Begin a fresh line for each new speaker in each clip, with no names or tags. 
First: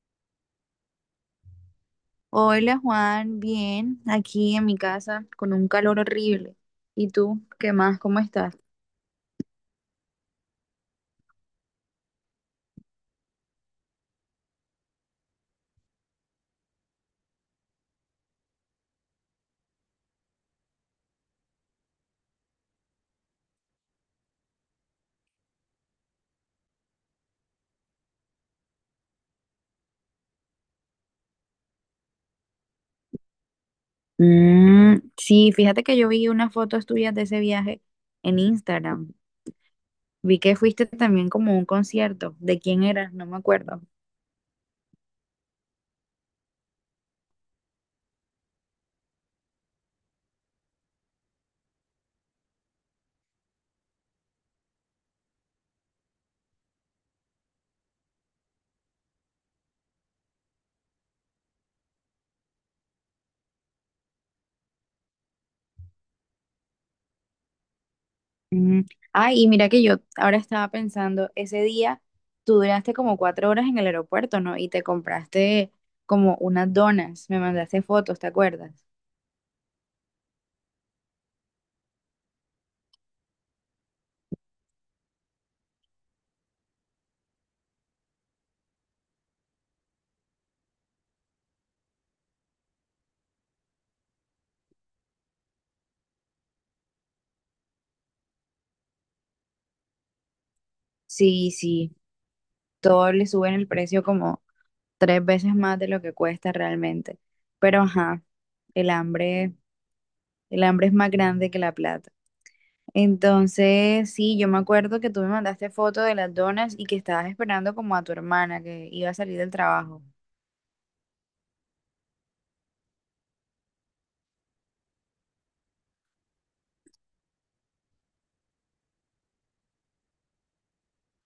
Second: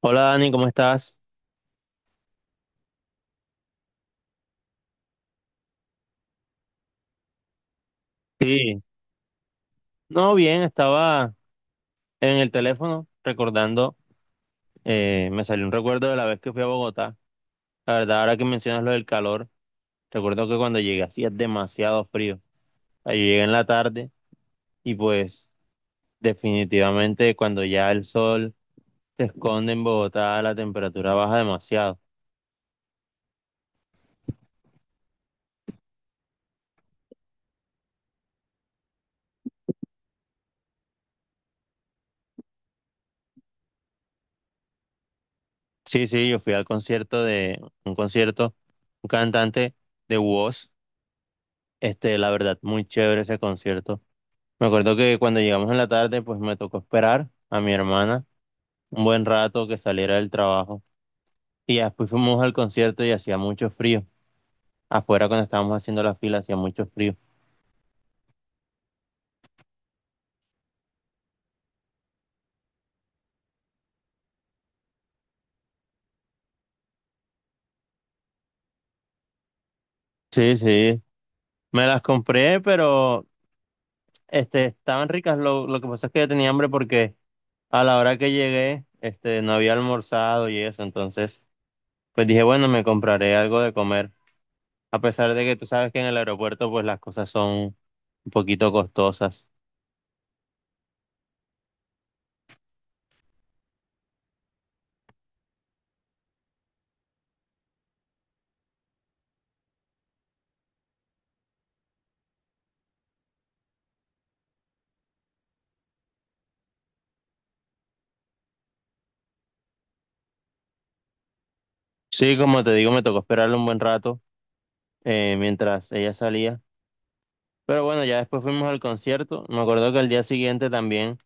Hola Dani, ¿cómo estás?
Hola Juan, bien, aquí en mi casa con un calor horrible. ¿Y tú, qué más? ¿Cómo estás?
Sí, no, bien, estaba en el teléfono recordando, me salió un recuerdo de la vez que fui a Bogotá. La verdad, ahora que mencionas lo del calor, recuerdo que cuando llegué hacía demasiado frío. Ahí llegué en la tarde y pues definitivamente cuando ya el sol se esconde en Bogotá, la temperatura baja demasiado.
Mm, sí, fíjate que yo vi unas fotos tuyas de ese viaje en Instagram. Vi que fuiste también como a un concierto. ¿De quién eras? No me acuerdo.
Sí, sí, yo fui al concierto de un concierto, un cantante de WOS, este, la verdad, muy chévere ese concierto. Me acuerdo que cuando llegamos en la tarde, pues me tocó esperar a mi hermana un buen rato que saliera del trabajo. Y ya después fuimos al concierto y hacía mucho frío. Afuera cuando estábamos haciendo la fila hacía mucho frío.
Mm. Ay, y mira que yo ahora estaba pensando, ese día tú duraste como 4 horas en el aeropuerto, ¿no? Y te compraste como unas donas, me mandaste fotos, ¿te acuerdas?
Sí, sí. Me las compré, pero este, estaban ricas. Lo que pasa es que yo tenía hambre porque a la hora que llegué, este, no había almorzado y eso. Entonces, pues dije, bueno, me compraré algo de comer. A pesar de que tú sabes que en el aeropuerto, pues las cosas son un poquito costosas.
Sí, sí, todo le suben el precio como tres veces más de lo que cuesta realmente. Pero ajá, el hambre, el hambre es más grande que la plata. Entonces, sí, yo me acuerdo que tú me mandaste foto de las donas y que estabas esperando como a tu hermana que iba a salir del trabajo.
Sí, como te digo, me tocó esperarlo un buen rato mientras ella salía. Pero bueno, ya después fuimos al concierto. Me acuerdo que al día siguiente también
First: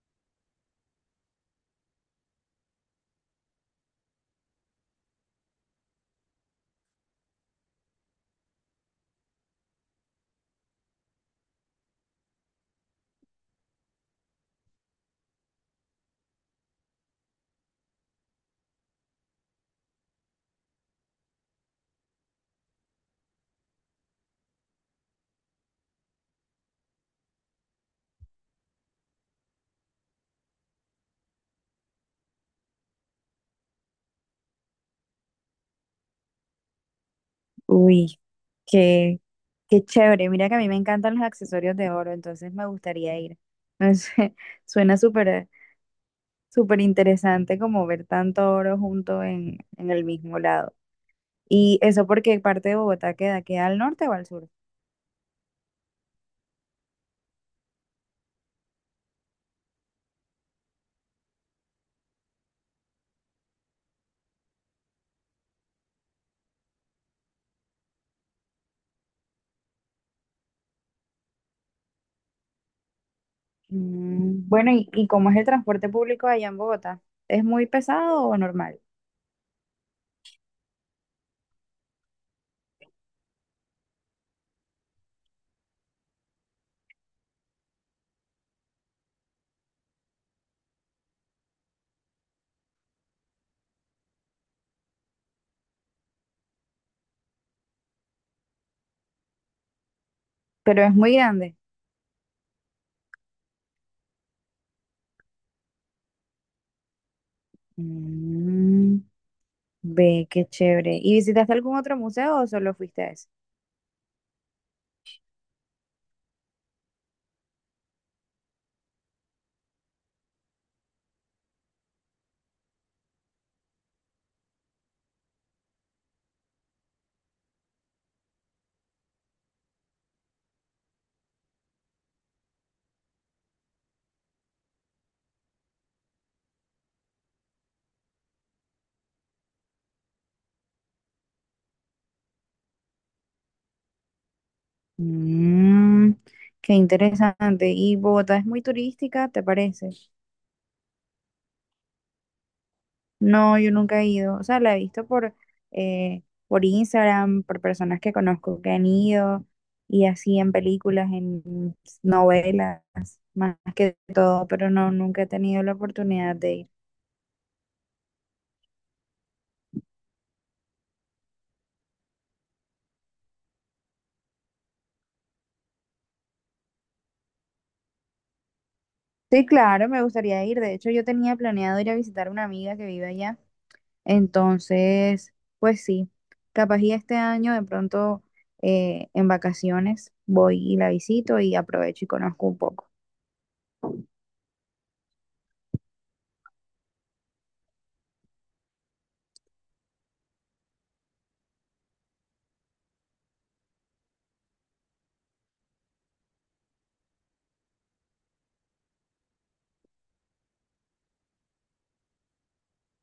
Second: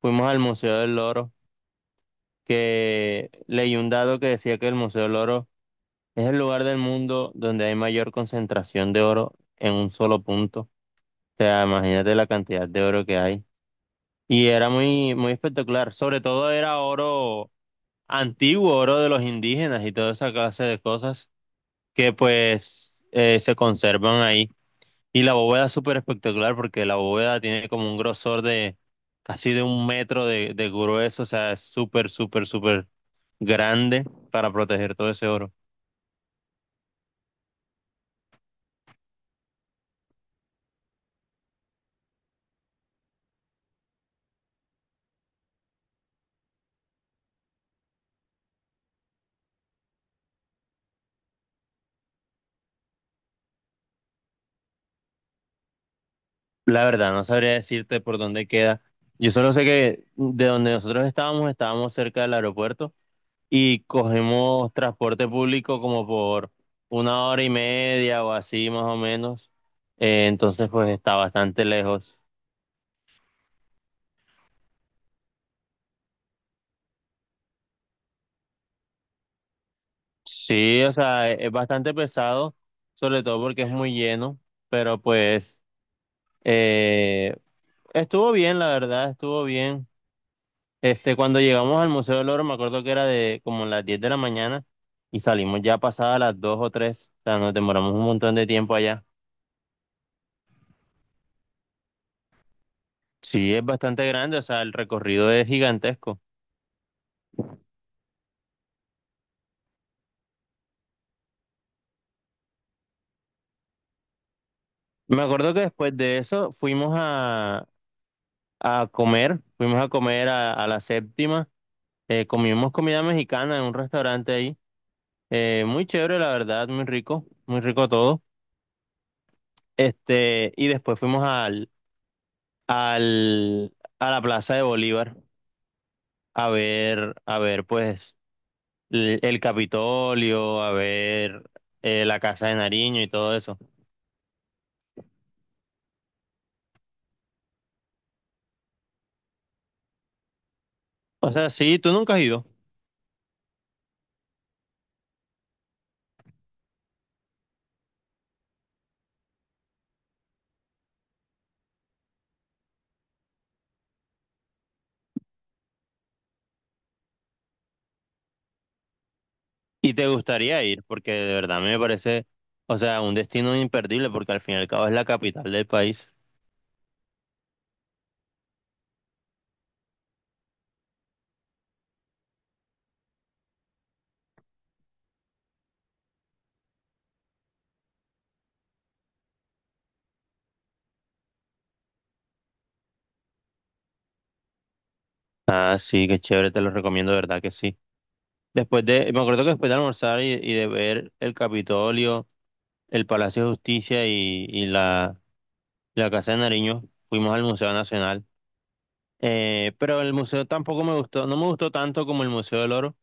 fuimos al Museo del Loro, que leí un dato que decía que el Museo del Loro es el lugar del mundo donde hay mayor concentración de oro en un solo punto. O sea, imagínate la cantidad de oro que hay. Y era muy, muy espectacular. Sobre todo era oro antiguo, oro de los indígenas y toda esa clase de cosas que pues se conservan ahí. Y la bóveda es súper espectacular porque la bóveda tiene como un grosor de casi de un metro de grueso, o sea, es súper, súper, súper grande para proteger todo ese oro.
Uy, qué, qué chévere. Mira que a mí me encantan los accesorios de oro, entonces me gustaría ir. No sé, suena súper, súper interesante como ver tanto oro junto en el mismo lado. ¿Y eso porque parte de Bogotá queda? ¿Queda al norte o al sur?
La verdad, no sabría decirte por dónde queda. Yo solo sé que de donde nosotros estábamos, estábamos cerca del aeropuerto y cogemos transporte público como por una hora y media o así más o menos. Entonces, pues está bastante lejos.
Mm, bueno, ¿y cómo es el transporte público allá en Bogotá? ¿Es muy pesado o normal?
Sí, o sea, es bastante pesado, sobre todo porque es muy lleno, pero pues eh, estuvo bien, la verdad, estuvo bien. Este, cuando llegamos al Museo del Oro, me acuerdo que era de como las 10 de la mañana y salimos ya pasadas las 2 o 3, o sea, nos demoramos un montón de tiempo allá.
Pero es muy grande.
Sí, es bastante grande, o sea, el recorrido es gigantesco.
Mm, ve, qué chévere. ¿Y visitaste algún otro museo o solo fuiste a ese?
Me acuerdo que después de eso fuimos a comer, fuimos a comer a la séptima, comimos comida mexicana en un restaurante. Muy chévere, la verdad, muy rico todo. Este, y después fuimos al, a la Plaza de Bolívar a ver, pues, el Capitolio, a ver la Casa de Nariño y todo eso.
Mm, qué interesante. ¿Y Bogotá es muy turística, te parece?
O sea, sí, tú nunca has ido
No, yo nunca he ido. O sea, la he visto por Instagram, por personas que conozco que han ido y así en películas, en novelas, más que todo, pero no, nunca he tenido la oportunidad de ir.
y te gustaría ir, porque de verdad a mí me parece, o sea, un destino imperdible, porque al fin y al cabo es la capital del país.
Sí, claro, me gustaría ir. De hecho, yo tenía planeado ir a visitar a una amiga que vive allá. Entonces, pues sí, capaz y este año de pronto en vacaciones voy y la visito y aprovecho y conozco un poco.
Ah, sí, qué chévere, te lo recomiendo, de verdad que sí. Después de, me acuerdo que después de almorzar y de ver el Capitolio. El Palacio de Justicia y la Casa de Nariño. Fuimos al Museo Nacional. Pero el museo tampoco me gustó, no me gustó tanto como el Museo del Oro,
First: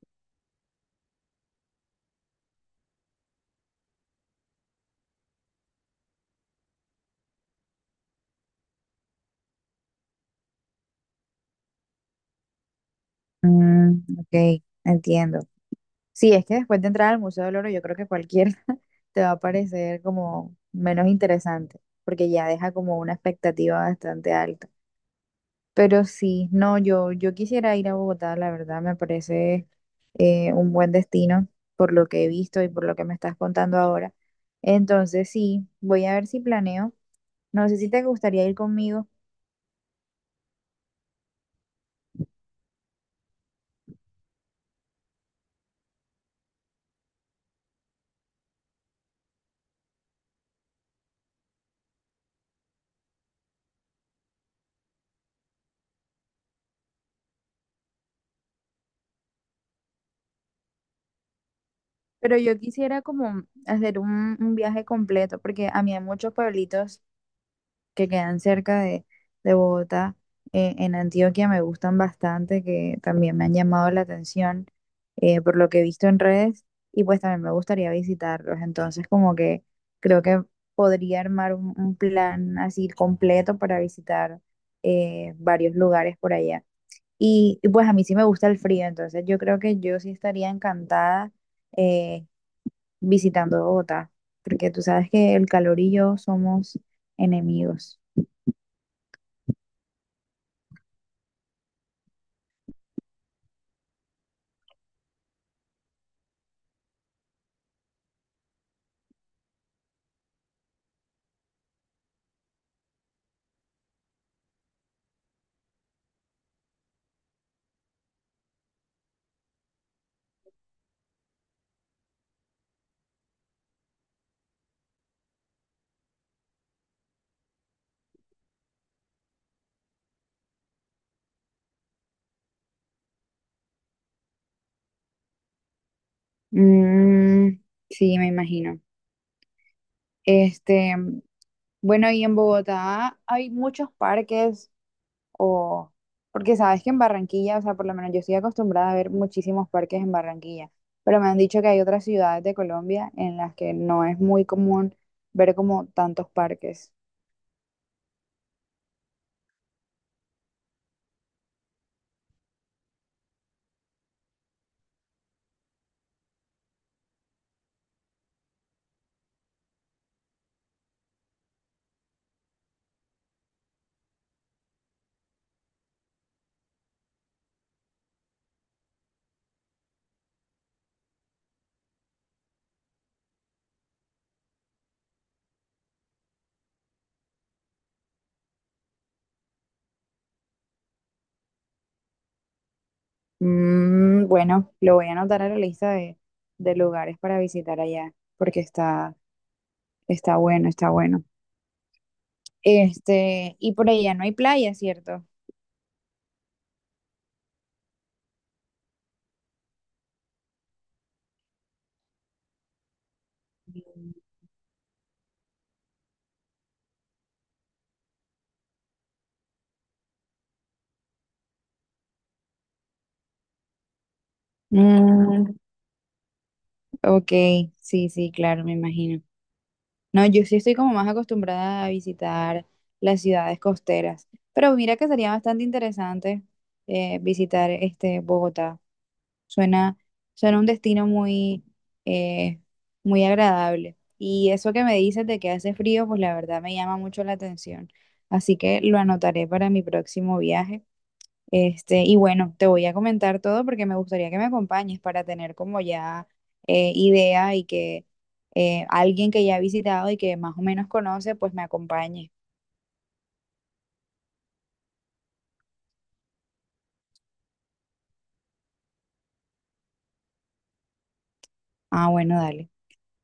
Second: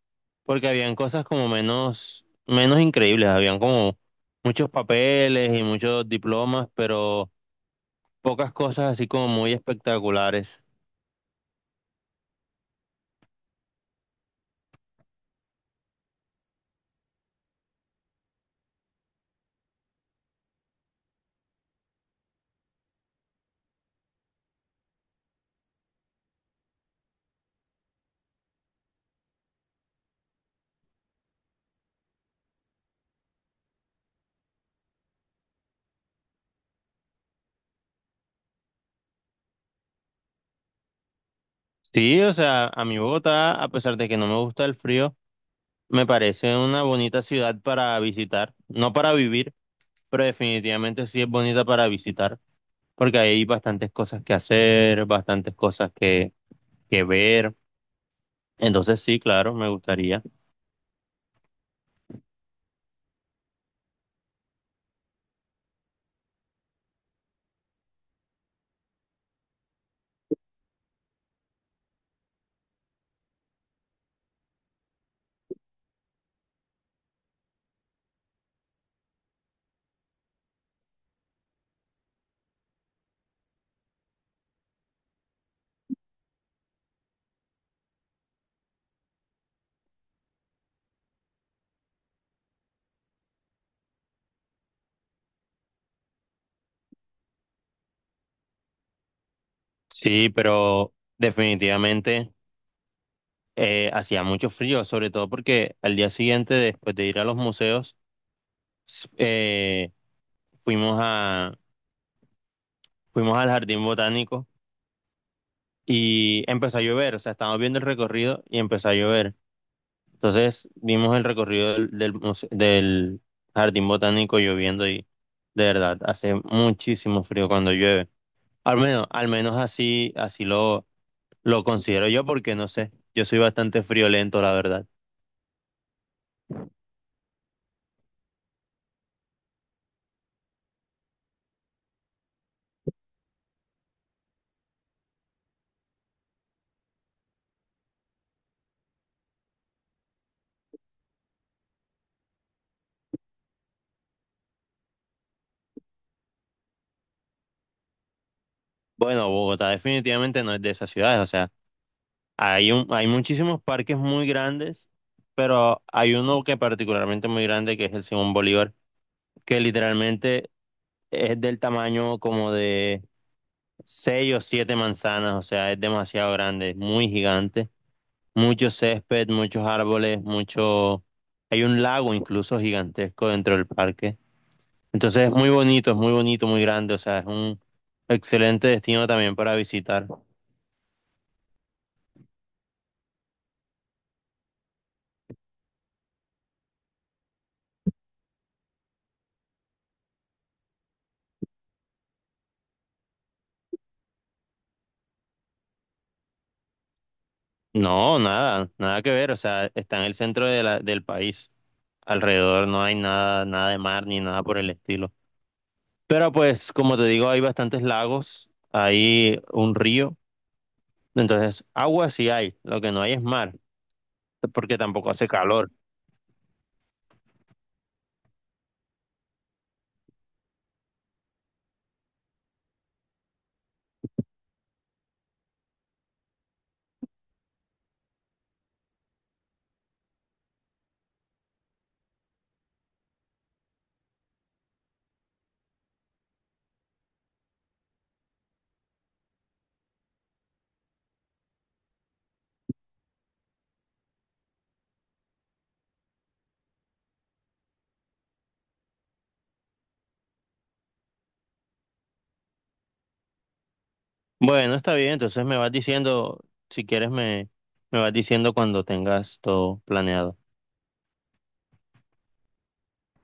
porque habían cosas como menos, menos increíbles, habían como muchos papeles y muchos diplomas, pero pocas cosas así como muy espectaculares.
Mm, ok, entiendo. Sí, es que después de entrar al Museo del Oro, yo creo que cualquier te va a parecer como menos interesante, porque ya deja como una expectativa bastante alta. Pero sí, no, yo quisiera ir a Bogotá, la verdad, me parece un buen destino por lo que he visto y por lo que me estás contando ahora. Entonces sí, voy a ver si planeo. No sé si te gustaría ir conmigo,
Sí, o sea, a mi Bogotá, a pesar de que no me gusta el frío, me parece una bonita ciudad para visitar, no para vivir, pero definitivamente sí es bonita para visitar, porque hay bastantes cosas que hacer, bastantes cosas que ver. Entonces sí, claro, me gustaría.
pero yo quisiera como hacer un viaje completo, porque a mí hay muchos pueblitos que quedan cerca de Bogotá, en Antioquia me gustan bastante, que también me han llamado la atención por lo que he visto en redes y pues también me gustaría visitarlos. Entonces como que creo que podría armar un plan así completo para visitar varios lugares por allá. Pues a mí sí me gusta el frío, entonces yo creo que yo sí estaría encantada eh, visitando Bogotá, porque tú sabes que el calor y yo somos enemigos.
Sí, pero definitivamente hacía mucho frío, sobre todo porque al día siguiente, después de ir a los museos, s- eh, fuimos al jardín botánico y empezó a llover, o sea, estábamos viendo el recorrido y empezó a llover. Entonces vimos el recorrido del jardín botánico lloviendo y de verdad, hace muchísimo frío cuando llueve. Al menos así, así lo considero yo, porque no sé, yo soy bastante friolento, la verdad.
Mm, sí, me imagino. Este, bueno, y en Bogotá hay muchos parques o porque sabes que en Barranquilla, o sea, por lo menos yo estoy acostumbrada a ver muchísimos parques en Barranquilla, pero me han dicho que hay otras ciudades de Colombia en las que no es muy común ver como tantos parques.
Bueno, Bogotá definitivamente no es de esas ciudades, o sea, hay muchísimos parques muy grandes, pero hay uno que particularmente muy grande, que es el Simón Bolívar, que literalmente es del tamaño como de 6 o 7 manzanas, o sea, es demasiado grande, es muy gigante, mucho césped, muchos árboles, mucho, hay un lago incluso gigantesco dentro del parque. Entonces es muy bonito, muy grande, o sea, es un excelente destino también para visitar.
Mm, bueno, lo voy a anotar a la lista de lugares para visitar allá, porque está bueno, está bueno. Y por allá no hay playa, ¿cierto?
No, nada, nada que ver, o sea, está en el centro de del país. Alrededor no hay nada, nada de mar ni nada por el estilo. Pero pues, como te digo, hay bastantes lagos, hay un río, entonces agua sí hay, lo que no hay es mar, porque tampoco hace
Mm,
calor.
ok, sí, sí, claro, me imagino. No, yo sí estoy como más acostumbrada a visitar las ciudades costeras, pero mira que sería bastante interesante visitar este Bogotá. Suena, suena un destino eh, muy agradable. Y eso que me dices de que hace frío, pues la verdad me llama mucho la atención. Así que lo anotaré para mi próximo viaje. Y bueno, te voy a comentar todo porque me gustaría que me acompañes para tener como ya idea y que alguien que ya ha visitado y que más o menos conoce, pues me acompañe.
Bueno, está bien, entonces me vas diciendo, si quieres me, me vas diciendo cuando tengas todo planeado.
Ah, bueno, dale.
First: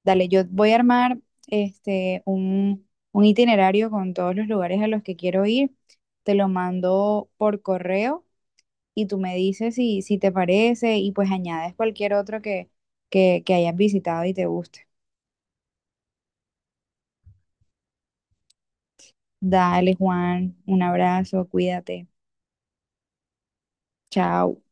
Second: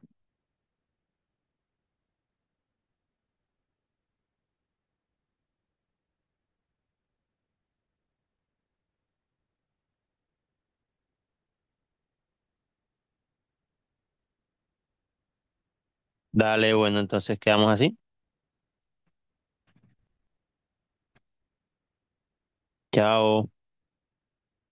Dale, yo voy a armar un itinerario con todos los lugares a los que quiero ir. Te lo mando por correo y tú me dices si te parece y pues añades cualquier otro que hayas visitado y te guste.
Dale, bueno, entonces quedamos así.
Dale, Juan, un abrazo, cuídate.
Chao.
Chao.